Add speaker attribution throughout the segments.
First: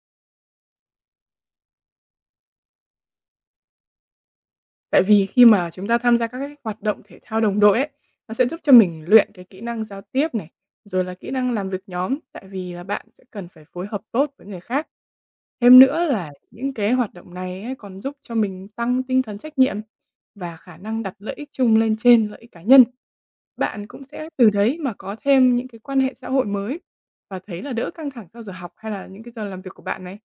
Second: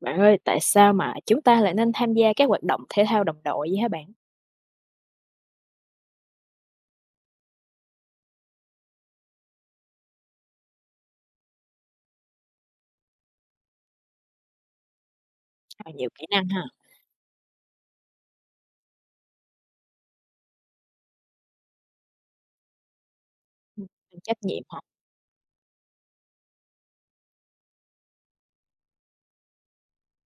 Speaker 1: Bạn ơi, tại sao mà chúng ta lại nên tham gia các hoạt động thể thao đồng đội vậy hả bạn?
Speaker 2: Tại vì khi mà chúng ta tham gia các cái hoạt động thể thao đồng đội ấy, nó sẽ giúp cho mình luyện cái kỹ năng giao tiếp này, rồi là kỹ năng làm việc nhóm, tại vì là bạn sẽ cần phải phối hợp tốt với người khác. Thêm
Speaker 1: À,
Speaker 2: nữa
Speaker 1: nhiều kỹ
Speaker 2: là
Speaker 1: năng ha,
Speaker 2: những cái hoạt động này ấy còn giúp cho mình tăng tinh thần trách nhiệm và khả năng đặt lợi ích chung lên trên lợi ích cá nhân.
Speaker 1: ừm,
Speaker 2: Bạn cũng sẽ
Speaker 1: trách
Speaker 2: từ
Speaker 1: nhiệm
Speaker 2: đấy
Speaker 1: hả?
Speaker 2: mà có thêm những cái quan hệ xã hội mới và thấy là đỡ căng thẳng sau giờ học hay là những cái giờ làm việc của bạn này.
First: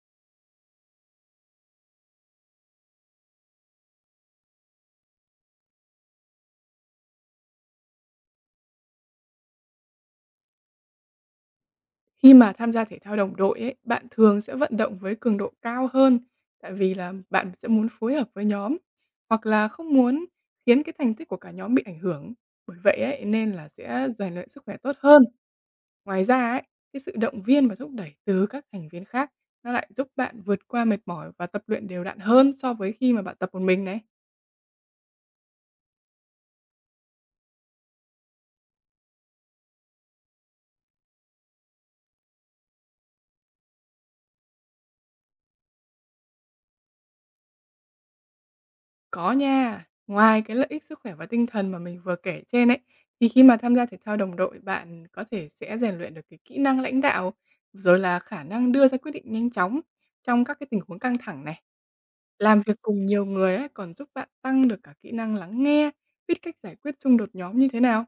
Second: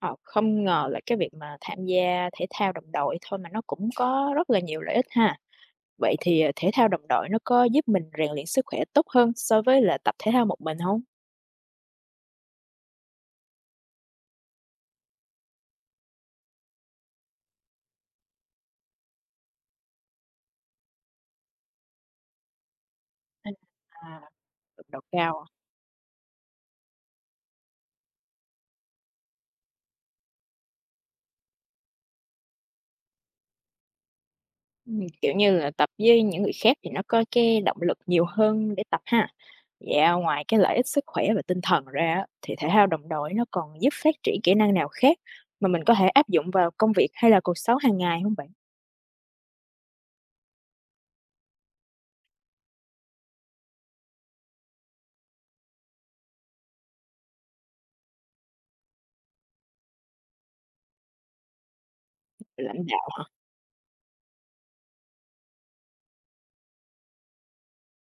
Speaker 1: Ờ, không ngờ là cái việc mà tham gia thể thao đồng đội thôi mà nó cũng có rất là nhiều lợi ích ha. Vậy thì, thể thao đồng đội nó có giúp mình rèn luyện sức khỏe tốt hơn so với là tập thể thao một mình hông?
Speaker 2: Khi mà tham gia thể thao đồng đội ấy, bạn thường sẽ vận động với cường độ cao hơn, tại vì là bạn sẽ muốn phối hợp với nhóm, hoặc là không muốn khiến cái thành tích của cả nhóm bị ảnh hưởng. Bởi vậy ấy,
Speaker 1: À,
Speaker 2: nên là sẽ
Speaker 1: à,
Speaker 2: rèn luyện sức khỏe
Speaker 1: cường
Speaker 2: tốt
Speaker 1: độ
Speaker 2: hơn.
Speaker 1: cao.
Speaker 2: Ngoài ra ấy, cái sự động viên và thúc đẩy từ các thành viên khác nó lại giúp bạn vượt qua mệt mỏi và tập luyện đều đặn hơn so với khi mà bạn tập một mình này.
Speaker 1: Kiểu như là, tập với những người khác thì nó có cái động lực nhiều hơn để tập ha. Dạ, ngoài cái lợi ích sức khỏe và tinh thần ra á, thì thể thao đồng đội nó còn giúp phát triển kỹ năng nào khác mà mình có thể áp dụng vào công việc hay là cuộc sống hàng ngày không bạn?
Speaker 2: Có nha. Ngoài cái lợi ích sức khỏe và tinh thần mà mình vừa kể trên ấy, thì khi mà tham gia thể thao đồng đội, bạn có thể sẽ rèn luyện được cái kỹ năng lãnh đạo, rồi là khả năng đưa ra quyết định nhanh chóng trong các cái tình huống căng thẳng này. Làm việc
Speaker 1: Lãnh
Speaker 2: cùng
Speaker 1: đạo
Speaker 2: nhiều người ấy còn giúp bạn tăng được cả kỹ năng lắng nghe, biết cách giải quyết xung đột nhóm như thế nào.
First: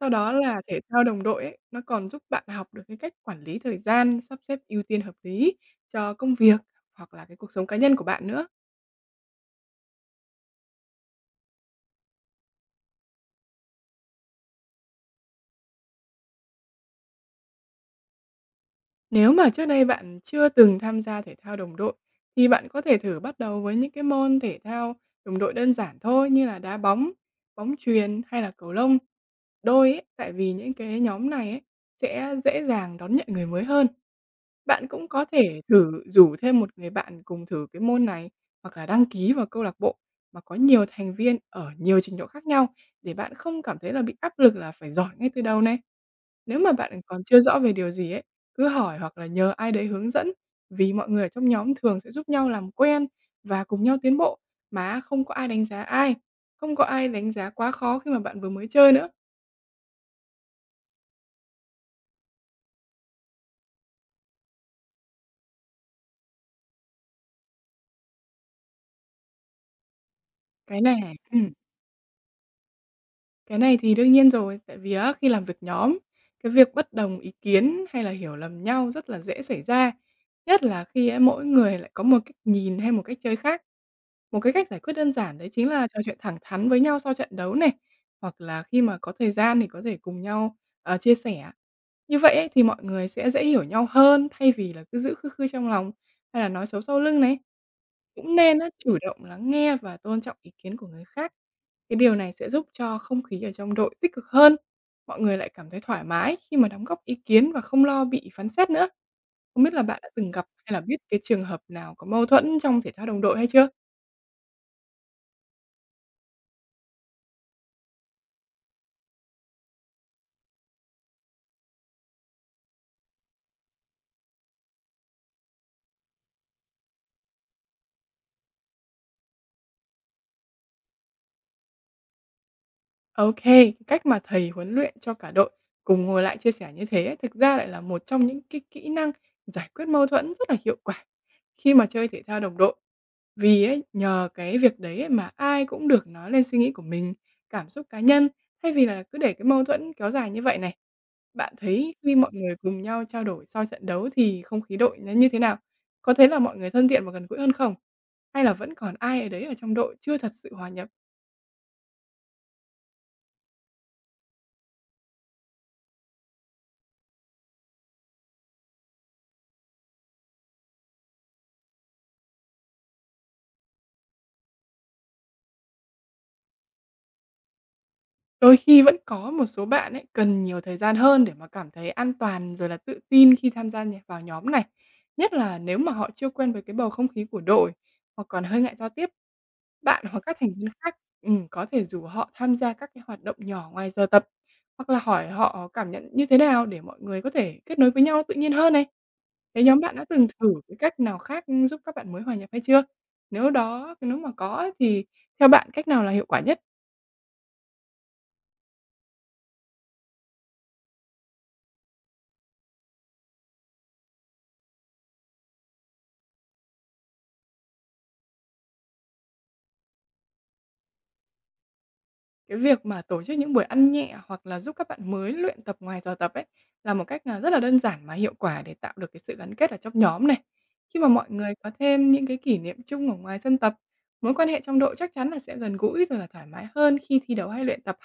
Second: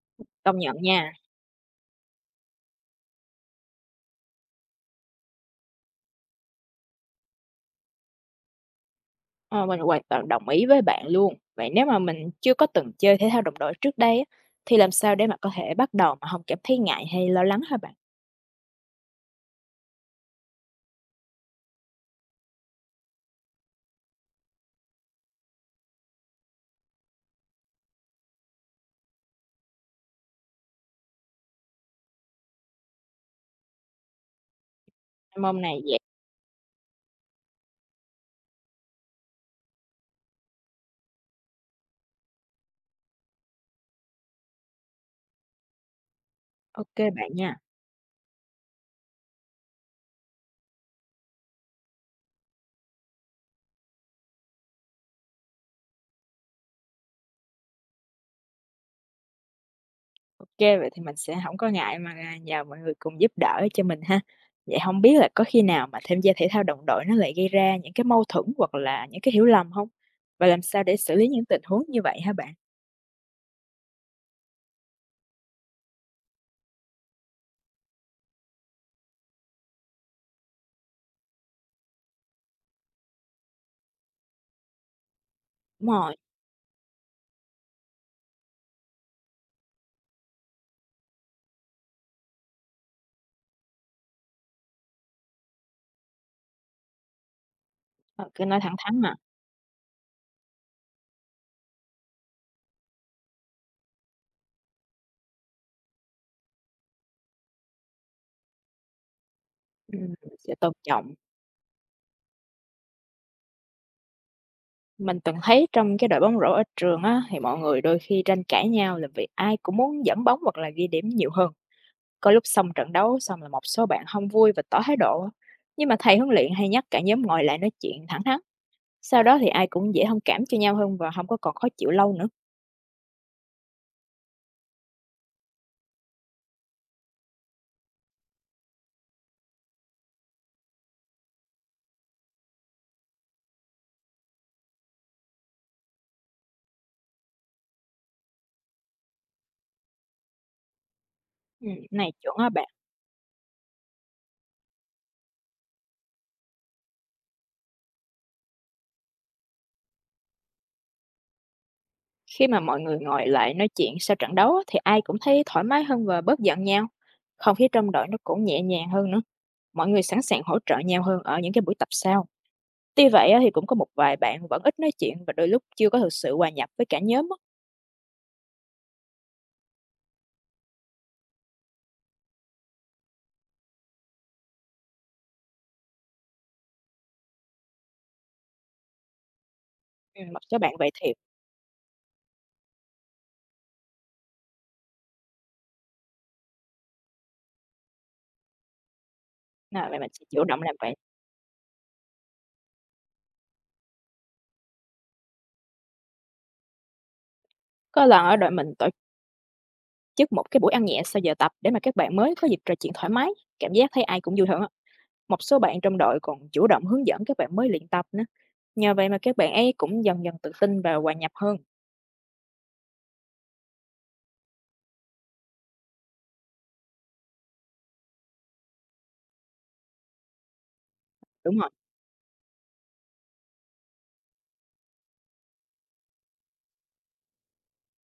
Speaker 2: Sau đó
Speaker 1: công
Speaker 2: là
Speaker 1: nhận
Speaker 2: thể thao
Speaker 1: nha,
Speaker 2: đồng đội ấy, nó còn giúp bạn học được cái cách quản lý thời gian, sắp xếp ưu tiên hợp lý cho công việc hoặc là cái cuộc sống cá nhân của bạn nữa.
Speaker 1: ờ, mình hoàn toàn đồng ý với bạn luôn. Vậy nếu mà mình chưa có từng chơi thể thao đồng đội trước đây á, thì làm sao để mà có thể bắt đầu mà không cảm thấy ngại hay lo lắng hả bạn?
Speaker 2: Nếu mà trước đây bạn chưa từng tham gia thể thao đồng đội, thì bạn có thể thử bắt đầu với những cái môn thể thao đồng đội đơn giản thôi như là đá bóng, bóng chuyền hay là cầu lông. Đôi ấy, tại vì những cái nhóm này ấy sẽ dễ dàng đón nhận người mới hơn. Bạn cũng có
Speaker 1: Môn
Speaker 2: thể
Speaker 1: này
Speaker 2: thử
Speaker 1: dễ.
Speaker 2: rủ thêm một người bạn cùng thử cái môn này hoặc là đăng ký vào câu lạc bộ mà có nhiều thành viên ở nhiều trình độ khác nhau để bạn không cảm thấy là bị áp lực là phải giỏi ngay từ đầu này. Nếu mà
Speaker 1: Ok
Speaker 2: bạn còn
Speaker 1: bạn
Speaker 2: chưa
Speaker 1: nha.
Speaker 2: rõ về điều gì ấy, cứ hỏi hoặc là nhờ ai đấy hướng dẫn, vì mọi người ở trong nhóm thường sẽ giúp nhau làm quen và cùng nhau tiến bộ, mà không có ai đánh giá ai, không có ai đánh giá quá khó khi mà bạn vừa mới chơi nữa.
Speaker 1: OK, vậy thì mình sẽ không có ngại mà, à, nhờ mọi người cùng giúp đỡ cho mình ha. Vậy không biết là có khi nào mà tham gia thể thao đồng đội nó lại gây ra những cái mâu thuẫn hoặc là những cái hiểu lầm không? Và làm
Speaker 2: Cái
Speaker 1: sao để
Speaker 2: này
Speaker 1: xử lý
Speaker 2: À,
Speaker 1: những tình huống như vậy hả bạn?
Speaker 2: cái này thì đương nhiên rồi, tại vì á, khi làm việc nhóm, cái việc bất đồng ý kiến hay là hiểu lầm nhau rất là dễ xảy ra, nhất là khi á, mỗi người lại có một cách nhìn hay một cách chơi khác. Một cái cách giải quyết đơn giản đấy chính là
Speaker 1: Đúng
Speaker 2: trò chuyện
Speaker 1: rồi,
Speaker 2: thẳng thắn với nhau sau trận đấu này, hoặc là khi mà có thời gian thì có thể cùng nhau, chia sẻ. Như vậy ấy, thì mọi người sẽ dễ hiểu nhau hơn thay vì là cứ giữ khư khư trong lòng hay là nói xấu sau lưng này.
Speaker 1: ờ,
Speaker 2: Cũng
Speaker 1: cứ
Speaker 2: nên
Speaker 1: nói
Speaker 2: á,
Speaker 1: thẳng
Speaker 2: chủ
Speaker 1: thắn mà.
Speaker 2: động lắng nghe và tôn trọng ý kiến của người khác. Cái điều này sẽ giúp cho không khí ở trong đội tích cực hơn. Mọi người lại cảm thấy thoải mái khi mà đóng góp ý kiến và không lo bị phán xét nữa. Không biết là bạn đã từng gặp
Speaker 1: Sẽ tôn
Speaker 2: hay là biết
Speaker 1: trọng.
Speaker 2: cái trường hợp nào có mâu thuẫn trong thể thao đồng đội hay chưa?
Speaker 1: Mình từng thấy trong cái đội bóng rổ ở trường á, thì mọi người đôi khi tranh cãi nhau là vì ai cũng muốn dẫn bóng hoặc là ghi điểm nhiều hơn. Có lúc xong trận đấu xong là một số bạn không vui và tỏ thái độ á, nhưng mà thầy huấn luyện hay nhắc cả nhóm ngồi lại nói chuyện thẳng thắn. Sau đó thì ai cũng dễ thông cảm cho nhau hơn và không có còn khó chịu lâu nữa.
Speaker 2: OK, cái cách mà thầy huấn luyện cho cả đội cùng ngồi lại chia sẻ như thế ấy, thực ra lại là một trong những cái kỹ năng giải quyết mâu thuẫn rất là hiệu quả khi mà chơi thể thao đồng đội. Vì ấy, nhờ cái việc đấy ấy mà ai cũng được nói lên suy nghĩ của mình, cảm xúc cá nhân thay vì là cứ để cái mâu thuẫn kéo dài như vậy này. Bạn thấy
Speaker 1: Này
Speaker 2: khi mọi
Speaker 1: chuẩn á
Speaker 2: người
Speaker 1: bạn.
Speaker 2: cùng nhau trao đổi sau trận đấu thì không khí đội nó như thế nào? Có thấy là mọi người thân thiện và gần gũi hơn không? Hay là vẫn còn ai ở đấy ở trong đội chưa thật sự hòa nhập?
Speaker 1: Khi mà mọi người ngồi lại nói chuyện sau trận đấu á, thì ai cũng thấy thoải mái hơn và bớt giận nhau. Không khí trong đội nó cũng nhẹ nhàng hơn nữa. Mọi người sẵn sàng hỗ trợ nhau hơn ở những cái buổi tập sau. Tuy vậy á, thì cũng có một vài bạn vẫn ít nói chuyện và đôi lúc chưa có thực sự hòa nhập với cả nhóm á.
Speaker 2: Đôi khi vẫn có một số bạn ấy cần nhiều thời gian hơn để mà cảm thấy an toàn rồi là tự tin khi tham gia vào nhóm này, nhất là nếu mà họ chưa quen với cái bầu không khí của đội hoặc còn hơi ngại giao tiếp. Bạn hoặc các
Speaker 1: Một
Speaker 2: thành
Speaker 1: số
Speaker 2: viên
Speaker 1: bạn vậy
Speaker 2: khác,
Speaker 1: thiệt,
Speaker 2: có thể rủ họ tham gia các cái hoạt động nhỏ ngoài giờ tập, hoặc là hỏi họ cảm nhận như thế nào để mọi người có thể kết nối với nhau tự nhiên hơn này. Thế nhóm
Speaker 1: nên
Speaker 2: bạn
Speaker 1: vậy
Speaker 2: đã
Speaker 1: mình sẽ
Speaker 2: từng
Speaker 1: chủ
Speaker 2: thử
Speaker 1: động làm
Speaker 2: cái
Speaker 1: vậy.
Speaker 2: cách nào khác, giúp các bạn mới hòa nhập hay chưa? Nếu mà có ấy thì theo bạn cách nào là hiệu quả nhất?
Speaker 1: Có lần ở đội mình tổ chức một cái buổi ăn nhẹ sau giờ tập để mà các bạn mới có dịp trò chuyện thoải mái, cảm giác thấy ai cũng vui hơn á. Một số bạn trong đội còn chủ động hướng dẫn các bạn mới luyện tập nữa. Nhờ vậy mà các bạn ấy cũng dần dần tự tin và hòa nhập hơn.
Speaker 2: Cái việc mà tổ chức những buổi ăn nhẹ hoặc là giúp các bạn mới luyện tập ngoài giờ tập ấy, là một cách là rất là đơn giản mà hiệu quả để tạo được cái sự gắn kết ở trong nhóm này. Khi mà mọi người
Speaker 1: Đúng rồi,
Speaker 2: có thêm những cái kỷ niệm chung ở ngoài sân tập, mối quan hệ trong đội chắc chắn là sẽ gần gũi rồi là thoải mái hơn khi thi đấu hay luyện tập.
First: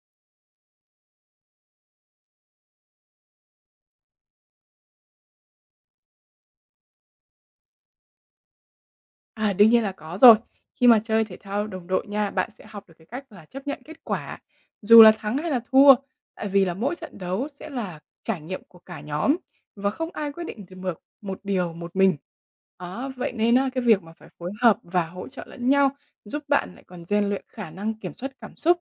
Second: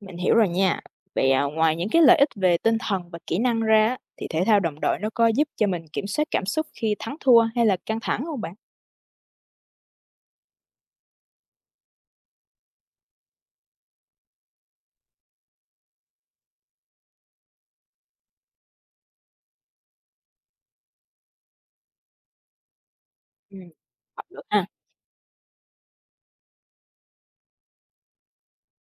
Speaker 1: mình hiểu rồi nha. Vậy à, ngoài những cái lợi ích về tinh thần và kỹ năng ra á, thì thể thao đồng đội nó có giúp cho mình kiểm soát cảm xúc khi thắng thua hay là căng thẳng không bạn?
Speaker 2: À, đương nhiên là có rồi. Khi mà chơi thể thao đồng đội nha, bạn sẽ học được cái cách là chấp nhận kết quả, dù là thắng hay là thua, tại vì là mỗi trận đấu sẽ là trải nghiệm của cả nhóm và không ai quyết định được một điều một mình. Đó, vậy nên
Speaker 1: Ừ,
Speaker 2: á, cái việc mà
Speaker 1: học
Speaker 2: phải
Speaker 1: được
Speaker 2: phối
Speaker 1: ha.
Speaker 2: hợp và hỗ trợ lẫn nhau giúp bạn lại còn rèn luyện khả năng kiểm soát cảm xúc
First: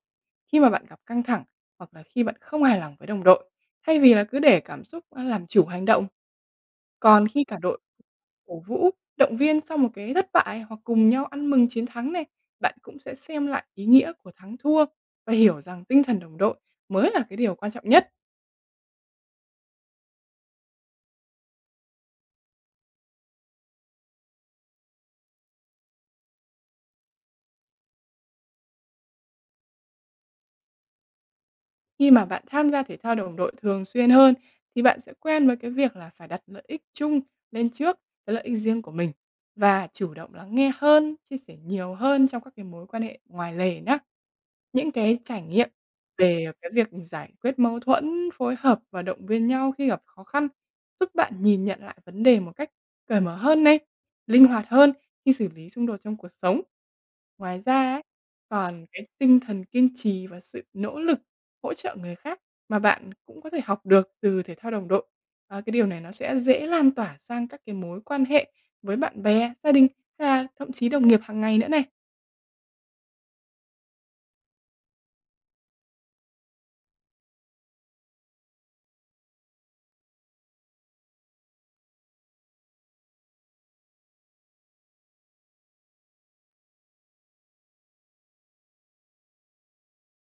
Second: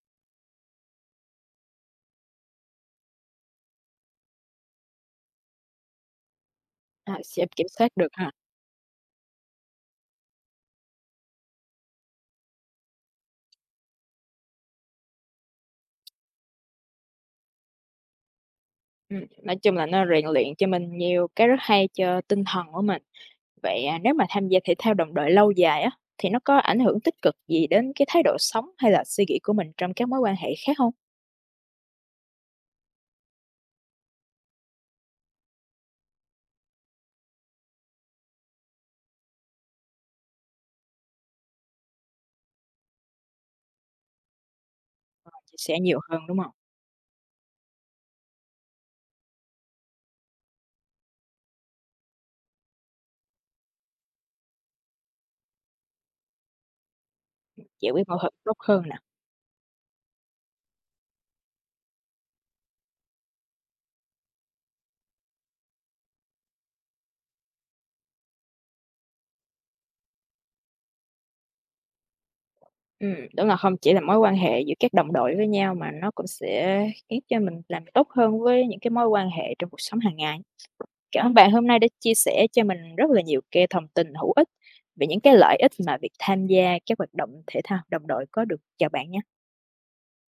Speaker 2: khi mà bạn gặp căng thẳng hoặc là khi bạn không hài lòng với đồng đội, thay vì là cứ để cảm xúc làm chủ hành động.
Speaker 1: À,
Speaker 2: Còn khi
Speaker 1: sẽ
Speaker 2: cả
Speaker 1: kiểm
Speaker 2: đội
Speaker 1: soát được ha.
Speaker 2: cổ vũ, động viên sau một cái thất bại hoặc cùng nhau ăn mừng chiến thắng này, bạn cũng sẽ xem lại ý nghĩa của thắng thua và hiểu rằng tinh thần đồng đội mới là cái điều quan trọng nhất.
Speaker 1: Ừ, nói chung là nó rèn luyện cho mình nhiều cái rất hay cho tinh thần của mình. Vậy, à, nếu mà tham gia thể thao đồng đội lâu dài á, thì nó có ảnh hưởng tích cực gì đến cái thái độ sống hay là suy nghĩ của mình trong các mối quan hệ khác không?
Speaker 2: Khi mà bạn tham gia thể thao đồng đội thường xuyên hơn thì bạn sẽ quen với cái việc là phải đặt lợi ích chung lên trước cái lợi ích riêng của mình và chủ động lắng nghe hơn, chia sẻ nhiều hơn trong các cái mối quan hệ ngoài lề nhé. Những cái
Speaker 1: Ờ,
Speaker 2: trải
Speaker 1: chia
Speaker 2: nghiệm
Speaker 1: sẻ nhiều hơn, đúng
Speaker 2: về
Speaker 1: không?
Speaker 2: cái việc giải quyết mâu thuẫn, phối hợp và động viên nhau khi gặp khó khăn giúp bạn nhìn nhận lại vấn đề một cách cởi mở hơn này, linh hoạt hơn khi xử lý xung đột trong cuộc sống. Ngoài
Speaker 1: Giải
Speaker 2: ra ấy,
Speaker 1: quyết mâu thuẫn tốt hơn
Speaker 2: còn
Speaker 1: nè.
Speaker 2: cái tinh thần kiên trì và sự nỗ lực hỗ trợ người khác mà bạn cũng có thể học được từ thể thao đồng đội. Cái điều này nó sẽ dễ lan tỏa sang các cái mối quan hệ với bạn bè, gia đình hay là thậm chí đồng nghiệp hàng ngày nữa này.
Speaker 1: Đúng là không chỉ là mối quan hệ giữa các đồng đội với nhau mà nó cũng sẽ khiến cho mình làm tốt hơn với những cái mối quan hệ trong cuộc sống hàng ngày. Cảm ơn bạn hôm nay đã chia sẻ cho mình rất là nhiều cái thông tin hữu ích về những cái lợi ích mà việc tham gia các hoạt động thể thao đồng đội có được. Chào bạn nhé.